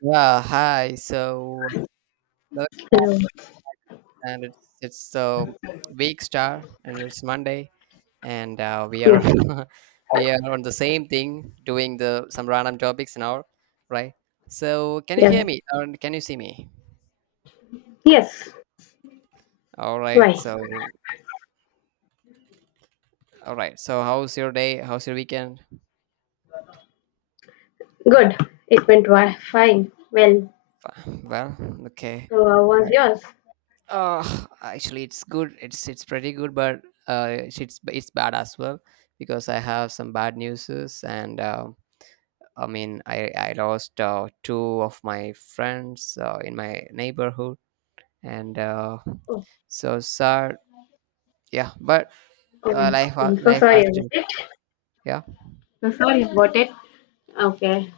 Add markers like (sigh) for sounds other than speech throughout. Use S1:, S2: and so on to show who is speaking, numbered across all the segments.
S1: Yeah, hi. Look,
S2: Hello.
S1: and it's week star, and it's Monday, and we are
S2: Yes.
S1: (laughs) we are on the same thing, doing the some random topics now, right? So, can you hear
S2: Yes.
S1: me or can you see me?
S2: Yes.
S1: All right.
S2: Why?
S1: So, all right. So, how's your day? How's your weekend?
S2: Good. It went well. Fine. Well,
S1: Well, okay,
S2: so how was
S1: right.
S2: yours?
S1: Actually, it's good. It's pretty good, but it's bad as well because I have some bad news and. I mean, I lost two of my friends in my neighborhood, and
S2: Oh,
S1: so sad. Yeah, but
S2: um, I'm so
S1: life
S2: sorry
S1: has
S2: about
S1: to.
S2: it.
S1: Yeah,
S2: So sorry about it. Okay.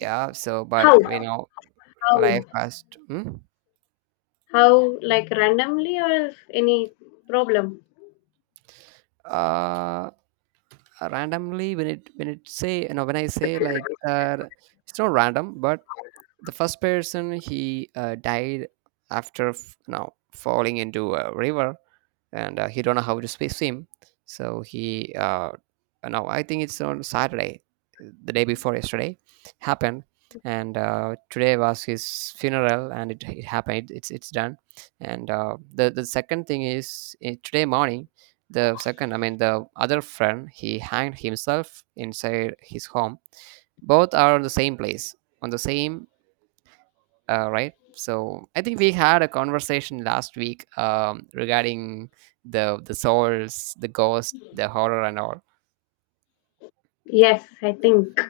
S1: yeah. So, but
S2: How?
S1: you know,
S2: How?
S1: life has to. Hmm?
S2: How? Like randomly or is any problem?
S1: Uh, randomly when it say you know when I say like it's not random, but the first person he died after f- now falling into a river and he don't know how to swim so he no, I think it's on Saturday, the day before yesterday, happened. And today was his funeral and it happened. It's done. And the second thing is today morning, the second I mean the other friend, he hanged himself inside his home. Both are on the same place, on the same right? So I think we had a conversation last week regarding the souls, the ghost, the horror, and all.
S2: Yes, I think.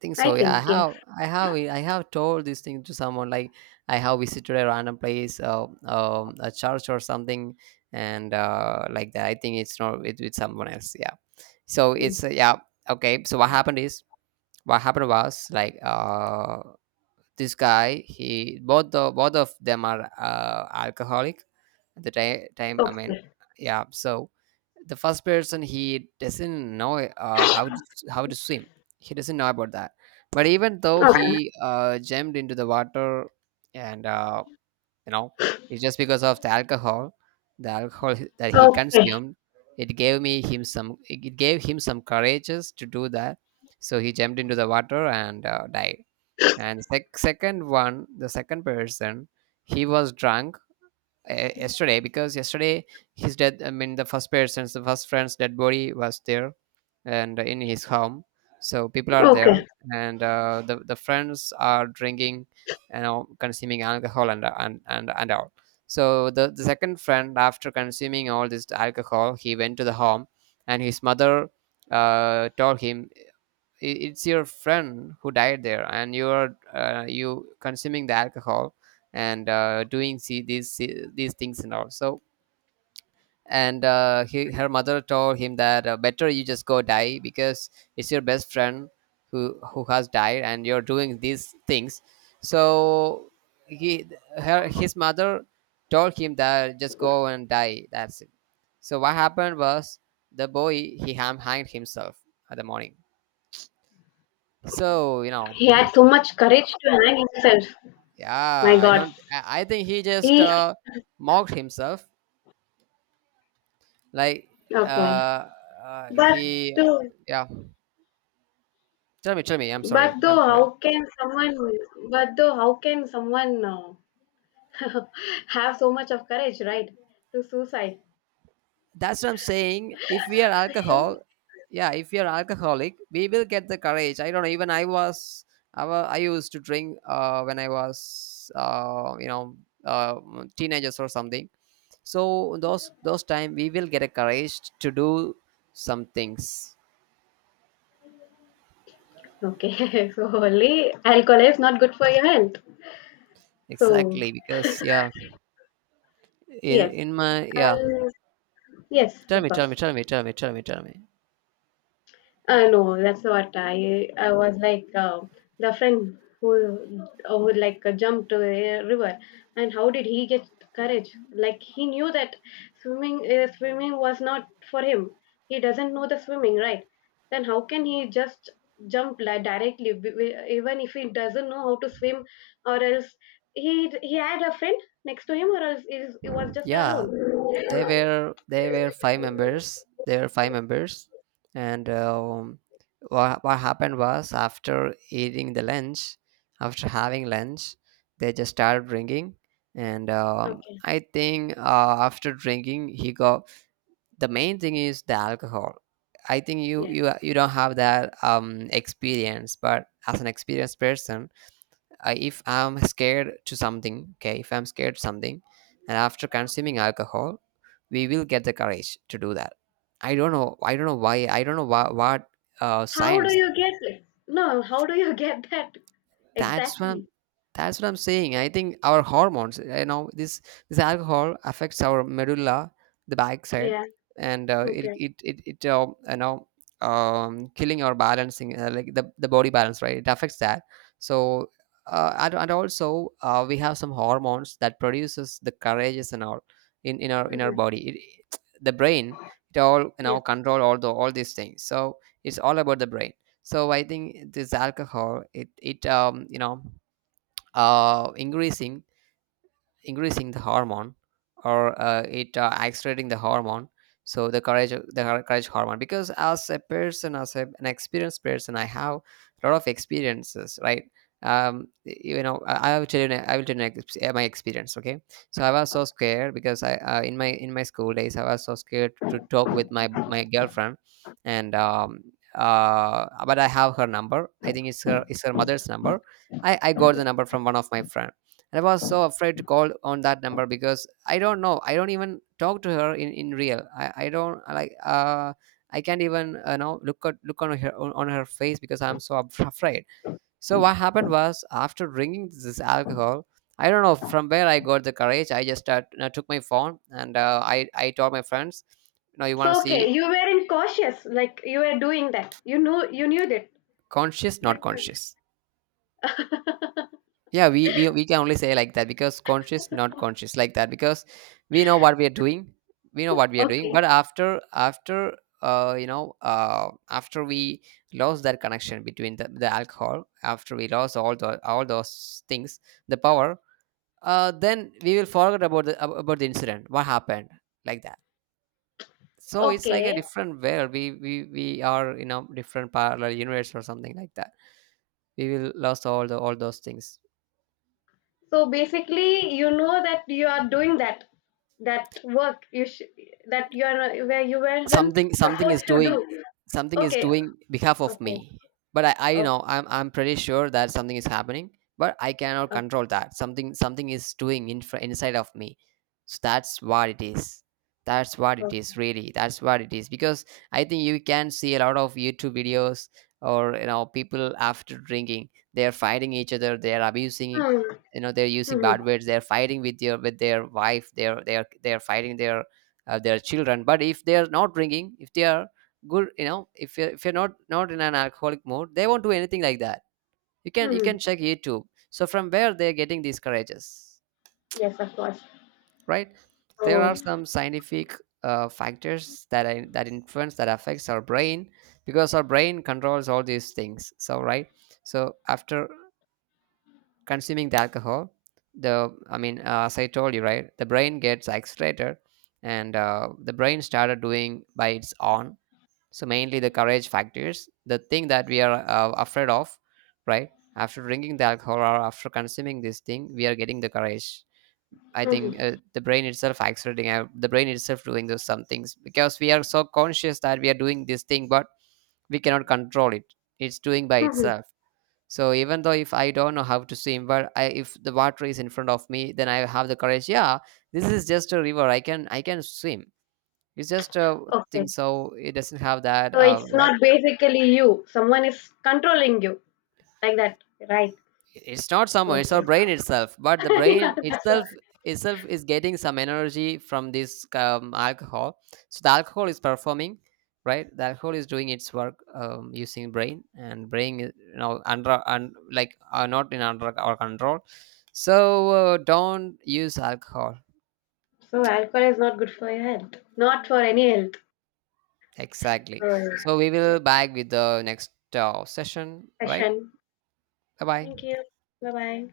S1: Think so.
S2: I
S1: Yeah,
S2: think yes.
S1: I have told this thing to someone. Like I have visited a random place, a church or something, and like that. I think it's not with someone else. Yeah. So
S2: Mm.
S1: it's yeah, okay. So what happened is what happened was like this guy he both of them are alcoholic at the time I mean,
S2: Okay.
S1: yeah. So the first person he doesn't know how to swim, he doesn't know about that, but even though
S2: Okay.
S1: he jumped into the water. And you know, it's just because of the alcohol, that he
S2: Okay.
S1: consumed. It gave him some courages to do that. So he jumped into the water and died. And second one, the second person, he was drunk yesterday because yesterday his dead. I mean, the first friend's dead body was there, and in his home. So people are there,
S2: Okay.
S1: and the friends are drinking, you know, consuming alcohol and all. So the second friend, after consuming all this alcohol, he went to the home, and his mother told him, I- it's your friend who died there and you're you consuming the alcohol and doing see these things and all. So and he, her mother told him that better you just go die because it's your best friend who has died and you're doing these things. So he her his mother told him that just go and die, that's it. So what happened was the boy he ham hanged himself at the morning. So you know.
S2: He had so much courage to hang himself.
S1: Yeah,
S2: My
S1: I
S2: God.
S1: don't. I think he just
S2: He.
S1: mocked himself. Like,
S2: Okay.
S1: uh,
S2: But
S1: he.
S2: to
S1: Yeah. Tell me, tell me. I'm sorry.
S2: But though,
S1: I'm sorry.
S2: how can someone? But though, how can someone (laughs) have so much of courage, right, to suicide?
S1: That's what I'm saying. If we are
S2: So,
S1: alcohol, yeah. If we are alcoholic, we will get the courage. I don't know. Even I was. I used to drink when I was, you know, uh, teenagers or something. So those time we will get a courage to do some things.
S2: okay, (laughs) so only alcohol is not good for your health. So
S1: Exactly because yeah,
S2: yes,
S1: in my, yeah,
S2: I yes,
S1: tell
S2: of
S1: me tell
S2: course.
S1: me tell me tell me tell me tell me.
S2: No, that's what I was like the friend, who like jumped to a river, and how did he get courage? Like he knew that swimming was not for him. He doesn't know the swimming, right? Then how can he just jump like directly, even if he doesn't know how to swim, or else he had a friend next to him, or else it was just
S1: Yeah,
S2: alone.
S1: they were five members they were five members, and what happened was after eating the lunch, after having lunch, they just started drinking. And
S2: Okay,
S1: I think after drinking he got, the main thing is the alcohol. I think
S2: yes.
S1: you don't have that experience, but as an experienced person, I, if I'm scared to something, okay, if I'm scared to something and after consuming alcohol we will get the courage to do that. I don't know, I don't know why, I don't know what
S2: How do
S1: science.
S2: you get? No, how do you (laughs) get that.
S1: that's what I'm,
S2: Exactly.
S1: that's what I'm saying. I think our hormones, you know, this alcohol affects our medulla, the backside,
S2: Yeah.
S1: and
S2: Okay.
S1: it you know, killing our balancing like the body balance, right? It affects that. So and also we have some hormones that produces the courageous and all in in our
S2: Hmm.
S1: body. It, the brain it all you know
S2: Yes.
S1: control all the all these things. So it's all about the brain. So I think this alcohol it it you know uh increasing increasing the hormone, or it accelerating the hormone. So the courage, the courage hormone, because as a person, as a, an experienced person, I have a lot of experiences, right? um you know, I will tell you my experience, okay. So I was so scared because I in my school days I was so scared to talk with my girlfriend. And but I have her number, I think it's her, it's her mother's number. I got the number from one of my friend. And I was so afraid to call on that number because I don't know, I don't even talk to her in real. I don't like I can't even know look at look on her face because I'm so (laughs) afraid. So what happened was after drinking this alcohol, I don't know from where I got the courage. I just you know, took my phone and I told my friends, you know, you want to
S2: So okay,
S1: see
S2: you weren't cautious, like you were doing that. You knew that.
S1: conscious
S2: You
S1: not
S2: knew.
S1: conscious.
S2: (laughs)
S1: Yeah, we, we can only say like that because conscious, not conscious, like that because we know what we are doing, we know what we are doing.
S2: Okay.
S1: But after after we lost that connection between the alcohol, after we lost all the all those things, the power, then we will forget about the about the incident, what happened, like that. So it's like a
S2: Okay.
S1: different world. We are you know different parallel universe or something like that. We will lost all the all those things.
S2: So basically, you know that you are doing that work that you are where you weren't
S1: Something, something
S2: supposed
S1: is
S2: to
S1: doing,
S2: do.
S1: something is
S2: Okay.
S1: doing behalf of
S2: Okay.
S1: me. But I you
S2: Okay.
S1: know, I'm pretty sure that something is happening, but I cannot control that. Something, something is doing in, inside of me. So that's what it is, that's what it
S2: Okay.
S1: is, really, that's what it is. Because I think you can see a lot of YouTube videos, or you know, people after drinking they're fighting each other, they're abusing,
S2: Hmm.
S1: you know, they're using
S2: Hmm.
S1: bad words, they're fighting with their wife, they're fighting their children. But if they are not drinking, if they are good, you know, if you're not in an alcoholic mode, they won't do anything like that. You can
S2: Hmm.
S1: check YouTube. So from where they're getting these courages,
S2: Yes, of course.
S1: right? There are
S2: Oh.
S1: some scientific factors that I, that influence, that affects our brain, because our brain controls all these things, so right. So after consuming the alcohol, the I mean as I told you, right, the brain gets accelerated. And the brain started doing by its own. So mainly the courage factors, the thing that we are afraid of, right, after drinking the alcohol or after consuming this thing, we are getting the courage. I think
S2: Hmm.
S1: the brain itself accelerating out, the brain itself doing those some things, because we are so conscious that we are doing this thing, but we cannot control it, it's doing by
S2: Hmm.
S1: itself. So even though if I don't know how to swim, but I, if the water is in front of me, then I have the courage, yeah, this is just a river, I can I can swim, it's just a
S2: Okay.
S1: thing. So it doesn't have that
S2: So it's
S1: like,
S2: not basically you. Someone is controlling you. Like that, right?
S1: it's not someone, it's our
S2: Okay.
S1: brain itself. But the
S2: (laughs) Yeah,
S1: brain
S2: that's right.
S1: itself, itself is getting some energy from this alcohol. So the alcohol is performing, right, the alcohol is doing its work, using brain, and brain is, you know, under, and like are not in under our control. So don't use alcohol.
S2: So alcohol is not good for your health. Not for any health.
S1: Exactly.
S2: So
S1: So we
S2: yeah.
S1: will back with the next session, right?
S2: Session.
S1: Bye
S2: Thank
S1: bye.
S2: you. Bye bye.